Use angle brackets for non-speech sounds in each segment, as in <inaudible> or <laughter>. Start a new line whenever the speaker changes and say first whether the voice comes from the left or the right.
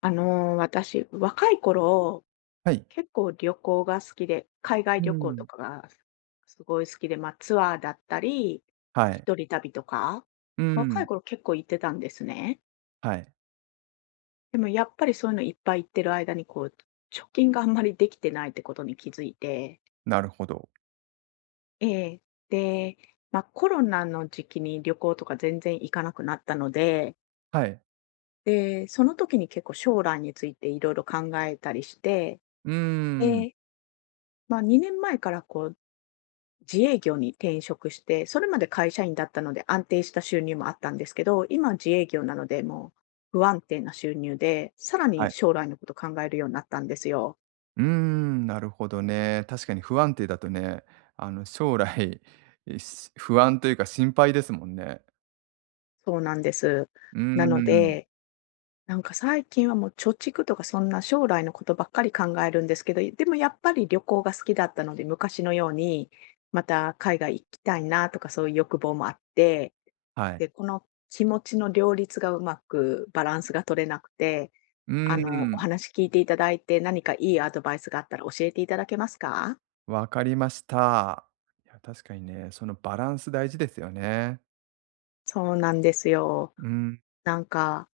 left: 私、若い頃、
right: はい。
left: 結構旅行が好きで、海外
right: う
left: 旅行と
right: ん。
left: かがすごい好きで、ツアーだったり、
right: はい。
left: 一人旅とか、
right: う
left: 若
right: ん、
left: い頃結構行ってたんですね。
right: はい。
left: でもやっぱりそういうのいっぱい行ってる間に、こう、貯金があんまりできてないってことに気づいて。
right: なるほど。
left: ええ。で、コロナの時期に旅行とか全然行かなくなったので、
right: はい。
left: で、その時に結構将来についていろいろ考えたりして、
right: うーん、
left: で、まあ、2年前からこう自営業に転職して、それまで会社員だったので安定した収入もあったんですけど、今は自営業なので、もう不安定な収入で、さら
right: は
left: に
right: い。
left: 将来のこと考えるようになったんですよ。
right: うーん、なるほどね。確かに不安定だとね、将来、不安というか心配ですもんね。
left: そうなんです。
right: うー
left: なの
right: ん、
left: で、なんか最近はもう貯蓄とかそんな将来のことばっかり考えるんですけど、でもやっぱり旅行が好きだったので、昔のようにまた海外行きたいなとかそういう欲望もあって、
right: はい。
left: で、この気持ちの両立がうまくバランスが取れなくて、
right: うー
left: お
right: ん、
left: 話聞いていただいて、何かいいアドバイスがあったら教えていただけますか？
right: わかりました。いや、確かにね、そのバランス大事ですよね。
left: そうなんですよ。
right: うん、
left: なんか、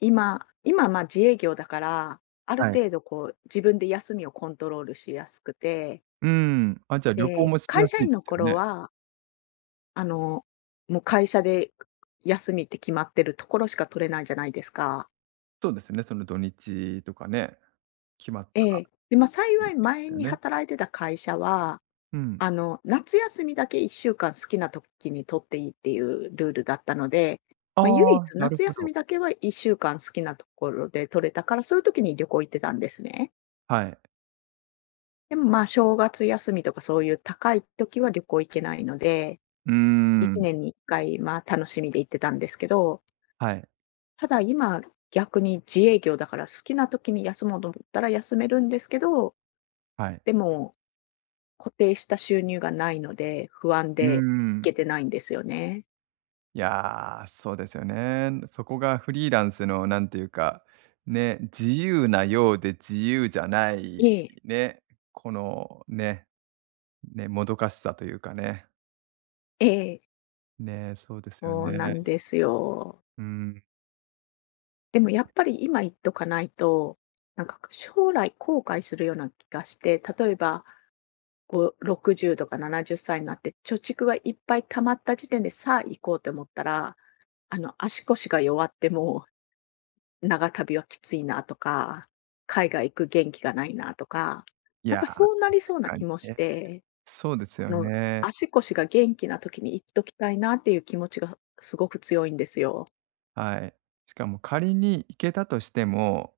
left: 今、自営業だから、ある
right: はい。
left: 程度こう、自分で休みをコントロールしやすくて、
right: うーん、あ、じゃあ、旅行
left: で、
right: もしや
left: 会社
right: すい
left: 員
right: で
left: の
right: すよ
left: 頃
right: ね。
left: は、あの、もう会社で休みって決まってるところしか取れないじゃないですか。
right: そうですね、その土日とかね、決まっ
left: え
right: た
left: え。で、
right: <unintelligible>
left: 幸
right: で
left: い前
right: すよ
left: に
right: ね。
left: 働いてた会社は、
right: うん。
left: 夏休みだけ1週間好きな時に取っていいっていうルールだったので、まあ、唯
right: ああ、
left: 一
right: なる
left: 夏
right: ほ
left: 休
right: ど。
left: みだけは1週間好きなところで取れたから、そういう時に旅行行ってたんですね。
right: はい。
left: でも、まあ、正月休みとかそういう高い時は旅行行けないので、
right: うー
left: 1
right: ん。
left: 年に1回、まあ、楽しみで行ってたんですけど、
right: はい、
left: ただ今、逆に自営業だから好きな時に休もうと思ったら休めるんですけど、
right: はい。
left: でも固定した収入がないので、不安
right: うー
left: で行
right: ん。
left: けてないんですよね。
right: いや、そうですよね。そこがフリーランスのなんていうか、ね、自由なようで自由じゃない
left: ええ。
right: ね、このね、ね、もどかしさというかね。
left: ええ、
right: ね、そうですよ
left: そうな
right: ね。
left: んですよ。
right: うん。
left: でもやっぱり今言っとかないと、なんか将来後悔するような気がして、例えばこう60とか70歳になって貯蓄がいっぱい溜まった時点でさあ行こうと思ったら、足腰が弱ってもう長旅はきついなとか、海外行く元気がないなとか、
right: い
left: なん
right: や、
left: か
right: 確
left: そうなりそうな
right: か
left: 気
right: に
left: もし
right: ね。
left: て、
right: そうです
left: こ
right: よ
left: の
right: ね。
left: 足腰が元気な時に行っときたいなっていう気持ちがすごく強いんですよ。
right: はい。しかも仮に行けたとしても、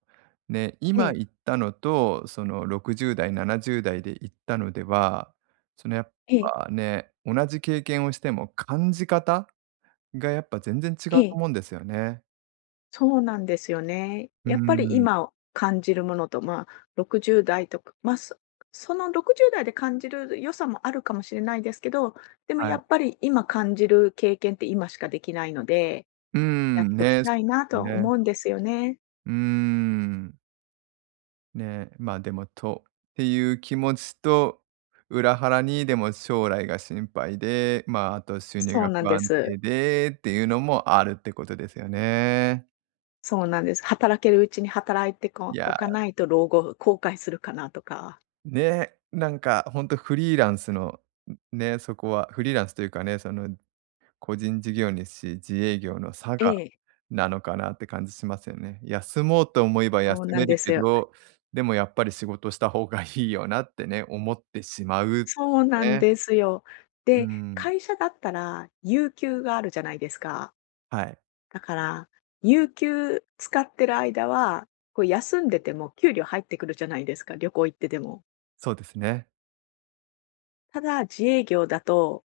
right: ね、
left: え
right: 今
left: え、
right: 行ったのと、その60代、70代で行ったのでは、そのやっ
left: ええ。
right: ぱね、同じ経験をしても感じ方がやっぱ全然違う
left: え
right: と
left: え、
right: 思うんですよね。
left: そうなんですよね。
right: うー
left: やっぱり
right: ん、
left: 今感じるものと、まあ、60代とか、まあ、その60代で感じる良さもあるかもしれないですけど、でも
right: は
left: や
right: い。
left: っぱり今感じる経験って今しかできないので、
right: うー
left: やっ
right: ん、
left: とき
right: ね、そ
left: た
right: う
left: い
right: で
left: な
right: す
left: とは
right: ね。
left: 思うんですよね。
right: うーん。ね、まあ、でもとっていう気持ちと、裏腹にでも将来が心配で、まあ、あと収入
left: そう
right: が
left: なん
right: 不
left: で
right: 安定
left: す。
right: でっていうのもあるってことですよね。
left: そうなんです。働けるうちに働いて
right: い
left: こお
right: や、
left: かないと老後後悔するかなとか。
right: ね、なんかほんとフリーランスの、ね、そこはフリーランスというかね、その個人事業主、自営業の差
left: え
right: が
left: え、
right: なのかなって感じしますよね。休もうと思えば休
left: そうな
right: め
left: んで
right: る
left: す
right: け
left: よ。
right: ど、でもやっぱり仕事した方がいいよなってね、思ってしまう、
left: そうなん
right: ね。
left: ですよ。
right: うー
left: で、
right: ん、
left: 会社だったら有給があるじゃないですか。
right: はい、
left: だから、有給使ってる間は、こう休んでても給料入ってくるじゃないですか、旅行行ってでも。
right: そうですね。
left: ただ、自営業だと、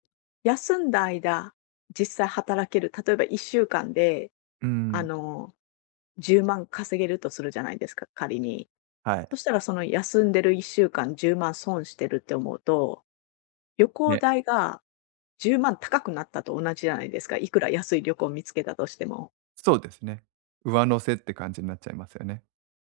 left: 休んだ間、実際働ける、例えば1週間で、
right: うー
left: あ
right: ん、
left: の、10万稼げるとするじゃないですか、仮に。
right: はい。
left: そしたらその休んでる1週間10万損してるって思うと、旅行
right: ね、
left: 代が10万高くなったと同じじゃないですか、いくら安い旅行を見つけたとしても。
right: そうですね。上乗せって感じになっちゃいますよね。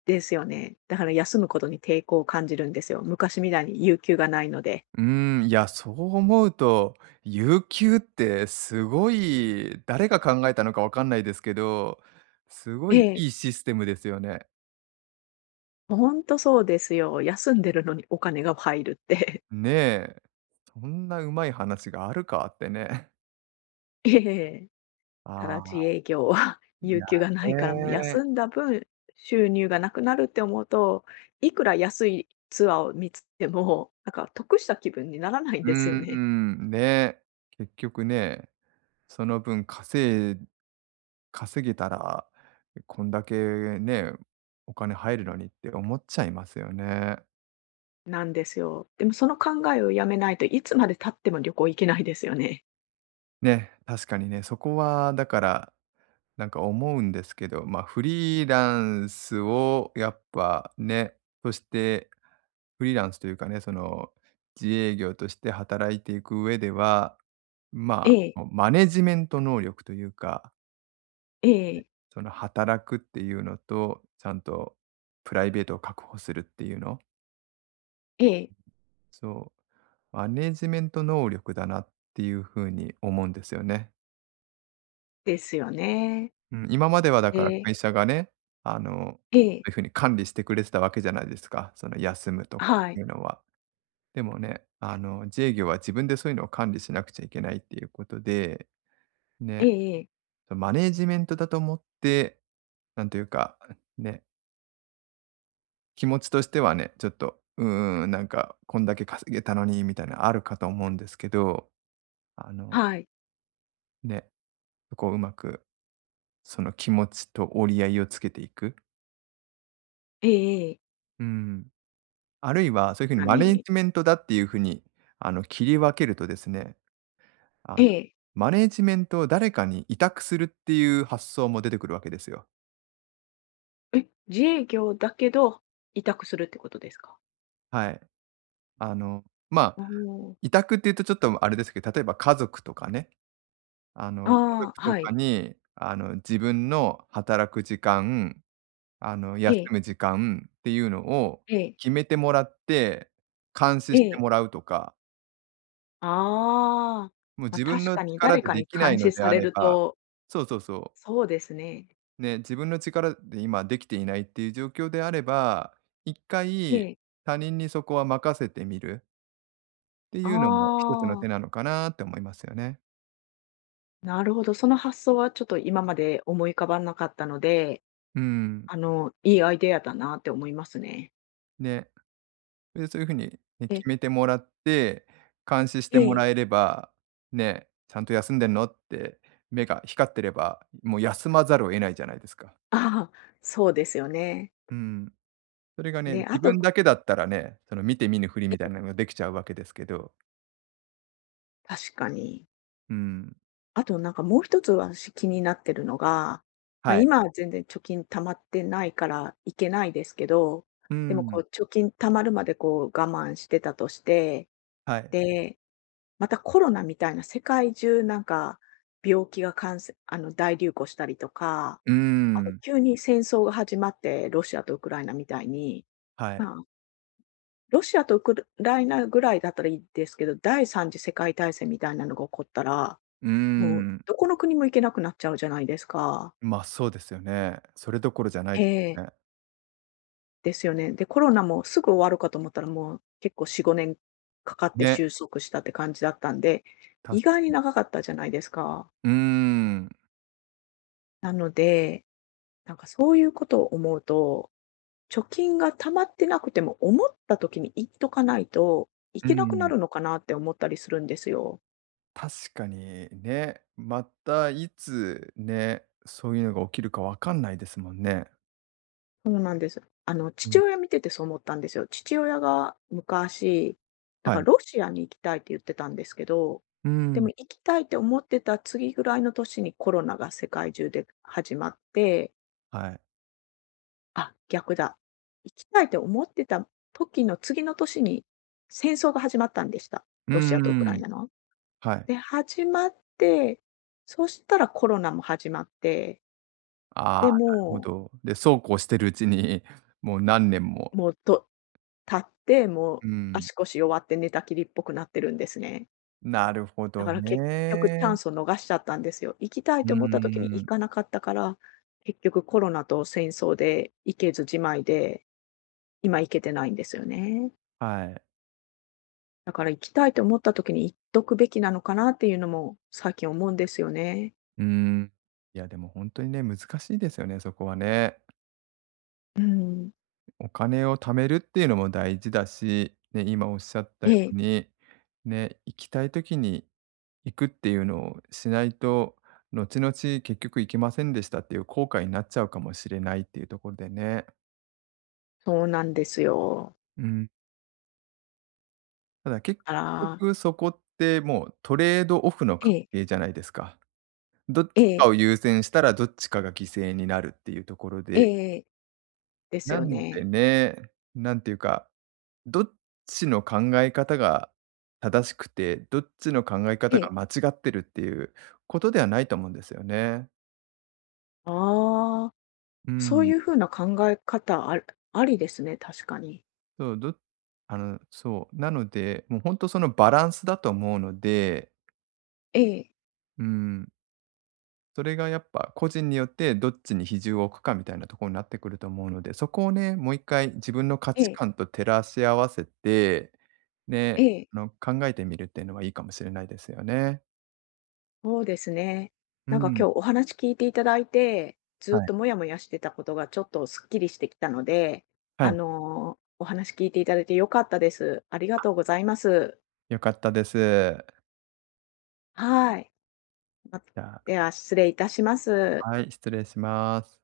left: ですよね。だから休むことに抵抗を感じるんですよ。昔みたいに有給がないので。
right: うーん、いや、そう思うと、有給ってすごい誰が考えたのかわかんないですけど、すご
left: え
right: い
left: え、
right: いいシステムですよね。
left: ほんとそうですよ。休んでるのにお金が入るって。
right: ねえ。そんなうまい話があるかってね。
left: <laughs> ええ。
right: <laughs>
left: ただ
right: ああ、
left: 自営業は <laughs>
right: い
left: 有
right: や、
left: 給がないから、もう
right: ね。
left: 休んだ分、収入がなくなるって思うと、いくら安いツアーを見つけても、なんか得した気分にならないん
right: うー
left: ですよね。
right: ん、ね。結局ねその分稼げたら、こんだけね、お金入るのにって思っちゃいますよね。
left: なんですよ。でもその考えをやめないといつまで経っても旅行行けないですよね。
right: ね、確かにね、そこはだから、なんか思うんですけど、まあ、フリーランスをやっぱね、そしてフリーランスというかね、その自営業として働いていく上では、
left: え
right: ま
left: え、
right: あ、マネジメント能力というか
left: ええ、
right: その働くっていうのと、ちゃんとプライベートを確保するっていうの、
left: ええ、
right: そう、マネジメント能力だなっていう風に思うんですよね。
left: ですよね。
right: うん、今まではだ
left: え
right: から会
left: え。
right: 社がね、あの、
left: え
right: そ
left: え、
right: ういうふうに管理してくれてたわけじゃないですか、その休むとかっ
left: は
right: てい
left: い。
right: うのは。でもね、自営業は自分でそういうのを管理しなくちゃいけないっていうことで、
left: え
right: ね、
left: えええ、
right: マネージメントだと思って、なんというか、ね、気持ちとしてはね、ちょっと、なんか、こんだけ稼げたのにみたいなあるかと思うんですけど、あの、
left: はい。
right: ね、そこをうまく、その気持ちと折り合いをつけていく。
left: ええええ。
right: うん。あるいは、そういうふうにマネジメントだっていうふうに、切り分けるとですね、あ
left: え
right: の、
left: え。
right: マネジメントを誰かに委託するっていう発想も出てくるわけですよ。
left: え、自営業だけど、委託するってことですか？
right: はい。あの、まあ、
left: おおー、
right: 委託っていうとちょっとあれですけど、例えば家族とかね、家
left: ああ、
right: 族と
left: は
right: か
left: い。
right: に、自分の働く時間、
left: え
right: 休
left: え、
right: む時間っていうのを
left: ええ、
right: 決めてもらって、監視
left: え
right: して
left: え。
right: もらうとか、
left: ああ、
right: もう
left: まあ、
right: 自分
left: 確
right: の
left: かに
right: 力
left: 誰
right: で
left: か
right: で
left: に
right: きない
left: 監
right: の
left: 視
right: で
left: さ
right: あ
left: れ
right: れ
left: る
right: ば
left: と、
right: そうそうそ
left: そうですね。
right: う、ね、自分の力で今できていないっていう状況であれば、一
left: え
right: 回
left: え、
right: 他人にそこは任せてみるって
left: あ
right: いうのも一つの手
left: あ、
right: なのかなって思いますよね。
left: なるほど。その発想はちょっと今まで思い浮かばなかったので、
right: うん。
left: いいアイデアだなって思いますね。
right: ね。で、そういう風にね、
left: え
right: 決
left: え、
right: めてもらって、監視して
left: え
right: も
left: え、
right: らえれば、ね、ちゃんと休んでんのって、目が光ってれば、もう休まざるを得ないじゃないですか。
left: ああ、そうですよね。
right: うん。それがね、
left: で、あ
right: 自分
left: と
right: だけだったらね、その見て見ぬふりみ
left: え
right: たいなのができちゃうわけですけど、
left: 確かに。
right: うん、
left: あとなんかもう一つ私気になってるのが、まあ、
right: はい。
left: 今は全然貯金溜まってないからいけないですけど、
right: う
left: でもこ
right: ん、
left: う貯金溜まるまでこう我慢してたとして、
right: はい。
left: で、またコロナみたいな世界中なんか病気が感染大流行したりとか、
right: うー
left: あと
right: ん、
left: 急に戦争が始まって、ロシアとウクライナみたいに、
right: はい。
left: まあロシアとウクライナぐらいだったらいいですけど、第三次世界大戦みたいなのが起こったら、
right: うー
left: もう
right: ん、
left: どこの国も行けなくなっちゃうじゃないですか。
right: ま、そうですよね。それどころじゃない
left: え
right: です
left: え、
right: ね。
left: ですよね。で、コロナもすぐ終わるかと思ったら、もう結構4、5年かかって
right: ね、
left: 収束したって感じだったんで、
right: た
left: 意
right: す
left: 外に長かったじゃないですか。
right: うーん、
left: なので、なんかそういうことを思うと、貯金が溜まってなくても、思った時に行っとかないと、行
right: う
left: けなくな
right: ん。
left: るのかなって思ったりするんですよ。
right: 確かにね、またいつね、そういうのが起きるかわかんないですもんね。
left: そうなんです。
right: う
left: 父
right: ん。
left: 親見ててそう思ったんですよ。父親が昔、なん
right: は
left: か
right: い。
left: ロシアに行きたいって言ってたんですけど、
right: う
left: で
right: ん。
left: も行きたいって思ってた次ぐらいの年にコロナが世界中で始まって、
right: はい。
left: あ、逆だ。行きたいって思ってた時の次の年に戦争が始まったんでした。
right: う
left: ロシアとウクラ
right: ん。
left: イナの。
right: はい。
left: で、始まって、そしたらコロナも始まって、
right: ああ、な
left: で
right: るほ
left: も
right: ど。で、そうこうしてるうちに、もう何年も。
left: もう、と立って、もう
right: うん。
left: 足腰弱って寝たきりっぽくなってるんですね。
right: なるほ
left: だ
right: ど
left: から結局チャ
right: ね。
left: ンスを逃しちゃったんですよ。行きたい
right: うー
left: と思った時に行
right: ん。
left: かなかったから、結局コロナと戦争で行けずじまいで、今行けてないんですよね。
right: はい。
left: だから行きたいと思った時に行っとくべきなのかなっていうのも最近思うんですよね。
right: うーん。いや、でもほんとにね、難しいですよね、そこはね。
left: うん。
right: お金を貯めるっていうのも大事だし、ね、今おっしゃった
left: え
right: よう
left: え、
right: に、ね、行きたい時に行くっていうのをしないと、後々結局行けませんでしたっていう後悔になっちゃうかもしれないっていうところでね。
left: そうなんですよ。
right: うん。ただ結
left: だから
right: 局そこってもうトレードオフの
left: え
right: 関係
left: え、
right: じゃないですか。どっち
left: え
right: かを
left: え、
right: 優先したらどっちかが犠牲になるっていうところ
left: ええ
right: で、
left: ええ、です
right: な
left: よ
right: んで
left: ね。
right: ね、なんていうか、どっちの考え方が正しくて、どっちの考え
left: え
right: 方が
left: え。
right: 間違ってるっていうことではないと思うんですよね。
left: ああ。
right: う
left: そうい
right: ん。
left: う風な考え方ありですね、確かに。
right: そう、どあの、そう。なので、もう本当そのバランスだと思うので、
left: ええ、
right: うん、それがやっぱ個人によってどっちに比重を置くかみたいなところになってくると思うので、そこをね、もう一回自分の価
left: え
right: 値
left: え、
right: 観と照らし合わせて、
left: え
right: ね、
left: え、
right: 考えてみるっていうのはいいかもしれないですよね。
left: そうですね。
right: う
left: なんか
right: ん。
left: 今日お話聞いていただいて、
right: は
left: ずっ
right: い。
left: ともやもやしてたことがちょっとすっきりしてきたので、
right: はい、
left: お話聞いていただいて良かったです。ありがとうございます。
right: 良かったです。
left: はい。ま
right: じゃ
left: では失礼いたします。
right: あ、はい、失礼します。